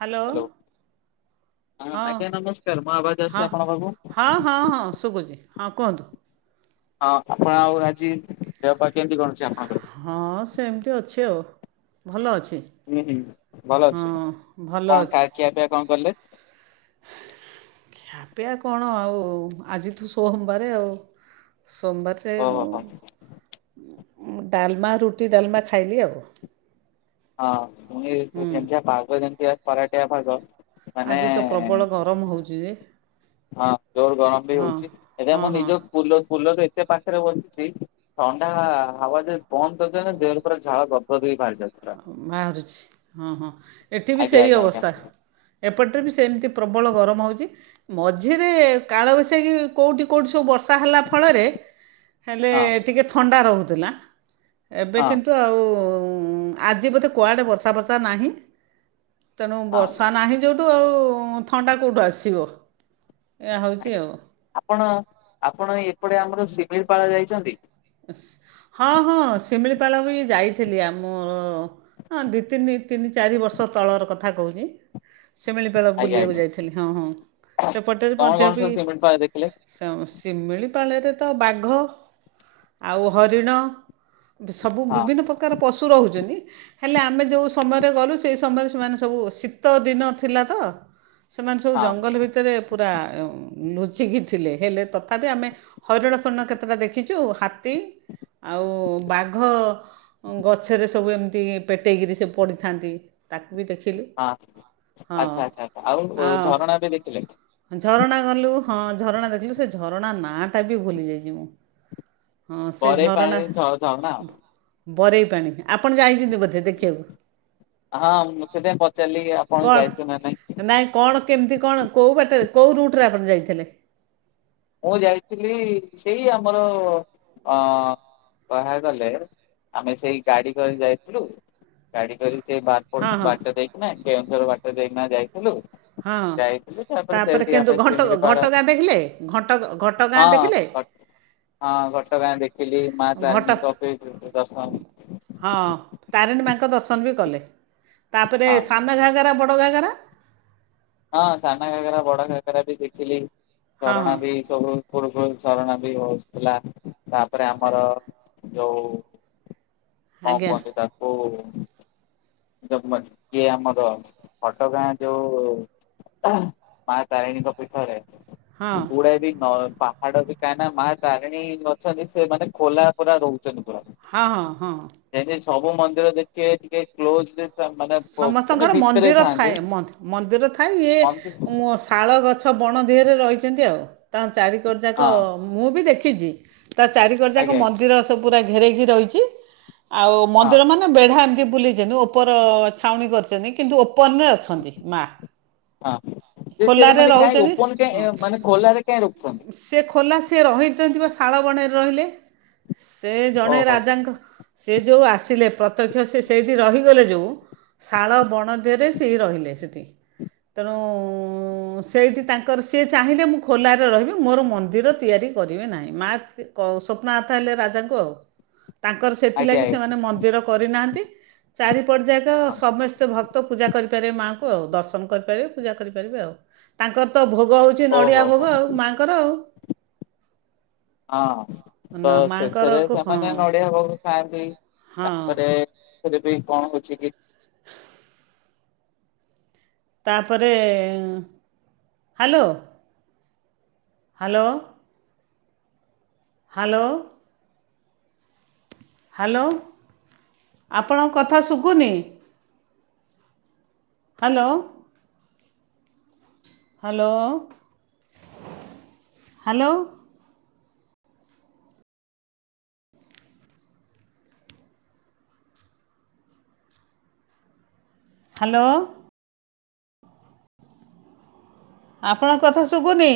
Hello hello. ହଁ ଆଜ୍ଞା ନମସ୍କାର ମୋ ଆବାଜ ଆସୁଛି ହଁ ଆପଣଙ୍କ ପାଖକୁ? ହଁ ହଁ ହଁ ଶୁବୁଚି। ହଁ କୁହନ୍ତୁ। ହଁ ଆପଣ ଆଉ ଆଜି ଦେହ ପା କେମିତି କଣଛି ଆପଣ? ହଁ ସେମିତି ଅଛି ଆଉ ଭଲ ଅଛି। ହୁଁ ହୁଁ ଭଲ ହଁ ଅଛି ଭଲ କଣ ଅଛି କା ଖିଆ ପିଆ କଣ କଲେ? ଖିଆ ପିଆ କଣ ଆଉ ଆଜିତ ସୋମବାରେ ଆଉ। ସୋମବାର ରେ ଓହୋ ହୋ ଡାଲମା ରୁଟି ଡାଲମା ଖାଇଲି ଆଉ। ହଁ [inaudible] ହୁଁ ପାଗ ଯେମିତିଆ। [unintelligible] ଆଜି ତ ପ୍ରବଳ ଗରମ ହଉଛି ଯେ। ହଁ ଜୋର ଗରମ ବି ହଁ ହଉଚି ଏଟ ହଁ ମୁଁ ହଁ ନିଜ କୁଲ କୁଲର୍ ରେ ପାଖରେ ବସିଛି ଥଣ୍ଡା ହବା ଯେ ବନ୍ଦ କରିଦେନେ ଦେହରୁ ପୁରା ଝାଳ ଗଦ ଗଦ ହେଇକି ବାହାରି ଯାଉଛି ପୁରା। ବାହାରୁଛି ହଁ ହଁ ଏଠି ବି ଆଜ୍ଞା ସେଇ ଆଜ୍ଞା ଆଜ୍ଞା ଅବସ୍ଥା ଏପଟରେ ବି ସେମତି ପ୍ରବଳ ଗର ମ ହଉଚି ମଝିରେ କାଳ ବୈଶାଖୀ କୋଉଠି କୋଉଠି ସବୁ ବର୍ଷ ଷା ହେଲା ଫଳରେ ହେଲେ ହଁ ଟିକିଏ ଥଣ୍ଡା ରହୁ ଥିଲା। ଏବେ ହଁ କିନ୍ତୁ ଆଉ ହୁଁ। ଆଜି ବୋଧେ କୁଆଡ଼େ ବର୍ଷା ଫର୍ଷା ନାହିଁ। ତେଣୁ ହଁ ବର୍ଷା ନାହିଁ ଯୋଉଠୁ ଆଉ ଥଣ୍ଡା କେଉଠୁ ଆସିବ? ଏହା ହେଉଛି ଆଜ୍ଞା ଆଉ ଆପଣ ଆପଣ ଏପଟେ ଆମର ଶି ମିଳିପାଳ ଯାଇଚନ୍ତି? ଶି ହଁ ହଁ ଶିମିଳିପାଳ ବି ଯାଇଥିଲି ଆମର ହଁ ଦି ତିନି ତିନି ଚାରି ବର୍ଷ ତଳର କଥା କହୁଚି। ଶିମିଳିପାଳ ଆଜ୍ଞା ବୁଲିବାକୁ ଆଜ୍ଞା ଯାଇଥିଲି ହଁ ହଁ ସେପଟରେ କଣ ମଧ୍ୟ କଣ ବି ସବୁ ସିମିଳିପାଳ ପାଳ ଦେଖିଲେ? ସ ଶିମିଳି ପାଳରେ ତ ବାଘ ଆଉ ହରିଣ ସବୁ ହଁ ବିଭିନ୍ନ ପ୍ରକାର ପଶୁ ରହୁଛନ୍ତି। ହେଲେ ଆମେ ଯେଉଁ ସମୟରେ ଗଲୁ ସେ ସମୟରେ ସେମାନେ ସବୁ ଶୀତ ଦିନ ଥିଲା ତ ସେମାନେ ସବୁ ହଁ ଜଙ୍ଗଲ ଭିତରେ ପୁରା ଲୁଚିକି ଥିଲେ ହେଲେ ତଥାପି ଆମେ ହରିଣ ଫରିଣ କେତେଟା ଦେଖିଛୁ, ହା ତୀ ଆଉ ବାଘ ଗଛରେ ସବୁ ଏମିତି ପେଟେଇକିରି ସେ ପଡ଼ିଥାନ୍ତି ତାକୁ ବି ଦେଖିଲୁ ହଁ ହଁ ଆଚ୍ଛା ଆଚ୍ଛା ଆଛା ଆଉ ଝରଣା ବି ଦେଖିଲେ? ହଁ, ଝରଣା ଗଲୁ ହଁ ଝରଣା ଦେଖିଲୁ ସେ ଝରଣା ନାଁଟା ବି ଭୁଲି ଯାଇଛି ମୁଁ ହଁ ସେ ଘରେ ପାଞ୍ଚ ଝରଣା ଦିନ ଛଅ ଥର ନା ବରେଇ ପାଣି ଆପଣ ଯାଇ ଛନ୍ତି ବୋଧେ ଦେଖିବାକୁ ହଁ ମୁଁ ସେଥିପାଇଁ ପଚାରିଲି ଆପଣ ଯାଇଛନ୍ତି ନା କଣ ନାଇଁ କଣ କେମିତି କଣ କୋଉ ବାଟେ କେଉ ରୁଟରେ ଆପଣ ଯାଇଥିଲେ? ମୁଁ ଯାଇଥିଲି ସେଇ ଆମର ଅ କହା ଗଲେ ଆମେ ସେଇ ଗାଡି କରି ଯାଇଥିଲୁ ଗାଡି କରି ସେଇ ହଁ ବାରପଟ ହଁ ବାଟ ଦେଇକି ନା କେ ର ବାଟ ଦେଇକି ଯାଇ ହଁ ତାପରେ ସେଇଠି କିନ୍ତୁ ଆମେ ଘଟ ଶିମିଳିପାଳ ଘଟଗାଁ ଦେଖିଲେ ଘ ହଁ ହଁ ଘଟଗାଁ ଦେଖିଲି ମା ଘଟ ତାରିଣୀଙ୍କ ପି ଦର୍ଶନ ହଁ ତାରିଣୀ ମାଙ୍କ ଦର୍ଶନ ବି କଲେ ତାପରେ ହଁ ସାନ ଘାଗରା ବଡ଼ ଘାଗରା?? ହଁ ସାନ ଘାଗରା ବଡ ଘାଗରା ବି ଦେଖିଲି। ହଁ ଝରଣା ହଁ ବି ସବୁ କୁଳୁ କୁଳୁ ହେ ଶରଣ ବି ବସିଥିଲା ତାପରେ ଆମର ଯୋଉ କଣ ଆଜ୍ଞା କୁହନ୍ତି ତାକୁ କିଏ ଆମର ଘଟଗାଁ ଯୋଉ ମା ତାରିଣୀଙ୍କ ପୀଠରେ ହଁ [unintelligible] ହାଡ ବିକା ନା ମା ତାରିଣୀ ଅଛନ୍ତି ସେ ମାନେ ଖୋଲା ପୁରା ରହୁ ହଁ ହଁ। ସବୁ ମନ୍ଦିର ଦେଖେ ଟିକେ କ୍ଲୋଜ୍ ଡେ ସମସ୍ତଙ୍କର ମନ୍ଦିର ଥାଏ ମନ୍ଦିର ଥାଏ। ଇଏ ମନ୍ଦିର ହଁ ଶାଳ ଗଛ ବଣ ଦେହରେ ରହିଛନ୍ତି ଆଉ। ତାଙ୍କ ଚାରି କର ଯାକ ମୁଁ ବି ଦେଖି କେଜି। ତା ଚାରି କର ଯାକ ଆଜ୍ଞା ମନ୍ଦିର ସବୁ ପୁରା ଘେରେଇକି ରହିଛି। ଆଉ ହଁ ମନ୍ଦିର ମାନେ ବେଢା ଏମିତି ବୁଲି ଯେନ୍ତି। ଉପର ଛାଉଣି କରିଛନ୍ତି। କିନ୍ତୁ ଓପନ୍ ରେ ଅଛନ୍ତି ମା। ହଁ। ଯେ ସେ ଖୋଲାରେ ମାନେ କାହିଁ ରହୁଛନ୍ତି। ଓପନ ହଁ କାହିଁ ମାନେ ଖୋଲାରେ କାହିଁ ରଖୁଛନ୍ତି। ସେ ଖୋଲା ସିଏ ରହିଛନ୍ତି ପା। ଶାଳ ବଣେରେ ରହିଲେ। ସେ ଜଣେ ଓହୋ। ରାଜାଙ୍କ ସେ ଯେଉଁ ଆସିଲେ ପ୍ରତ୍ୟକ୍ଷ ସେ ସେଇଠି ରହିଗଲେ ଯୋଉ। ଶାଳ ବଣ ଦେହେରେ ସେଇ ରହିଲେ ସେଠି। ତେଣୁ ସେଇଠି ତାଙ୍କର ସିଏ ଚାହିଁଲେ ମୁଁ ଖୋଲାରେ ରହିବି। ମୋର ମନ୍ଦିର ତିଆରି କରିବି ନାହିଁ। ମା କ ସ୍ୱପ୍ନଥା ହେଲେ ରାଜାଙ୍କୁ ଆଉ। ତାଙ୍କର ଆଜ୍ଞା ସେଥିଲାଗି ଆଜ୍ଞା ସେମାନେ ମନ୍ଦିର କରିନାହାଁନ୍ତି। ଚାରିପଟ ଯାକ ସମସ୍ତେ ଭକ୍ତ ପୂଜା କରିପାରିବେ ମାଆଙ୍କୁ ଆଉ। ଦର୍ଶନ କରିପାରିବେ ପୂଜା କରିପାରିବେ ଆଉ। ତାଙ୍କର ତ ଭୋ ଗ ଉଛି ହଁ ଓହୋ ନଡିଆ ହୋ ଭୋଗ ଆଉ ମାଆଙ୍କର ଆଉ। ହଁ ତ ନା ସେଥିରେ ମାଆଙ୍କରକୁ ସେମାନେ ହଁ ନଡିଆ ହବାକୁ ଖାଆଁନ୍ତି। ହଁ ତାପରେ ରେ ବି କଣ ହଉଛି। [unintelligible] ତାପରେ ଏଁ ହ୍ୟାଲୋ। ହାଲୋ। ହାଲୋ। ହ୍ୟାଲୋ ଆପଣଙ୍କ କଥା ଶୁଖୁନି ହ୍ୟାଲୋ। Hello hello. ହ୍ୟାଲୋ। ଆପଣଙ୍କ କଥା ଶୁଭୁନି।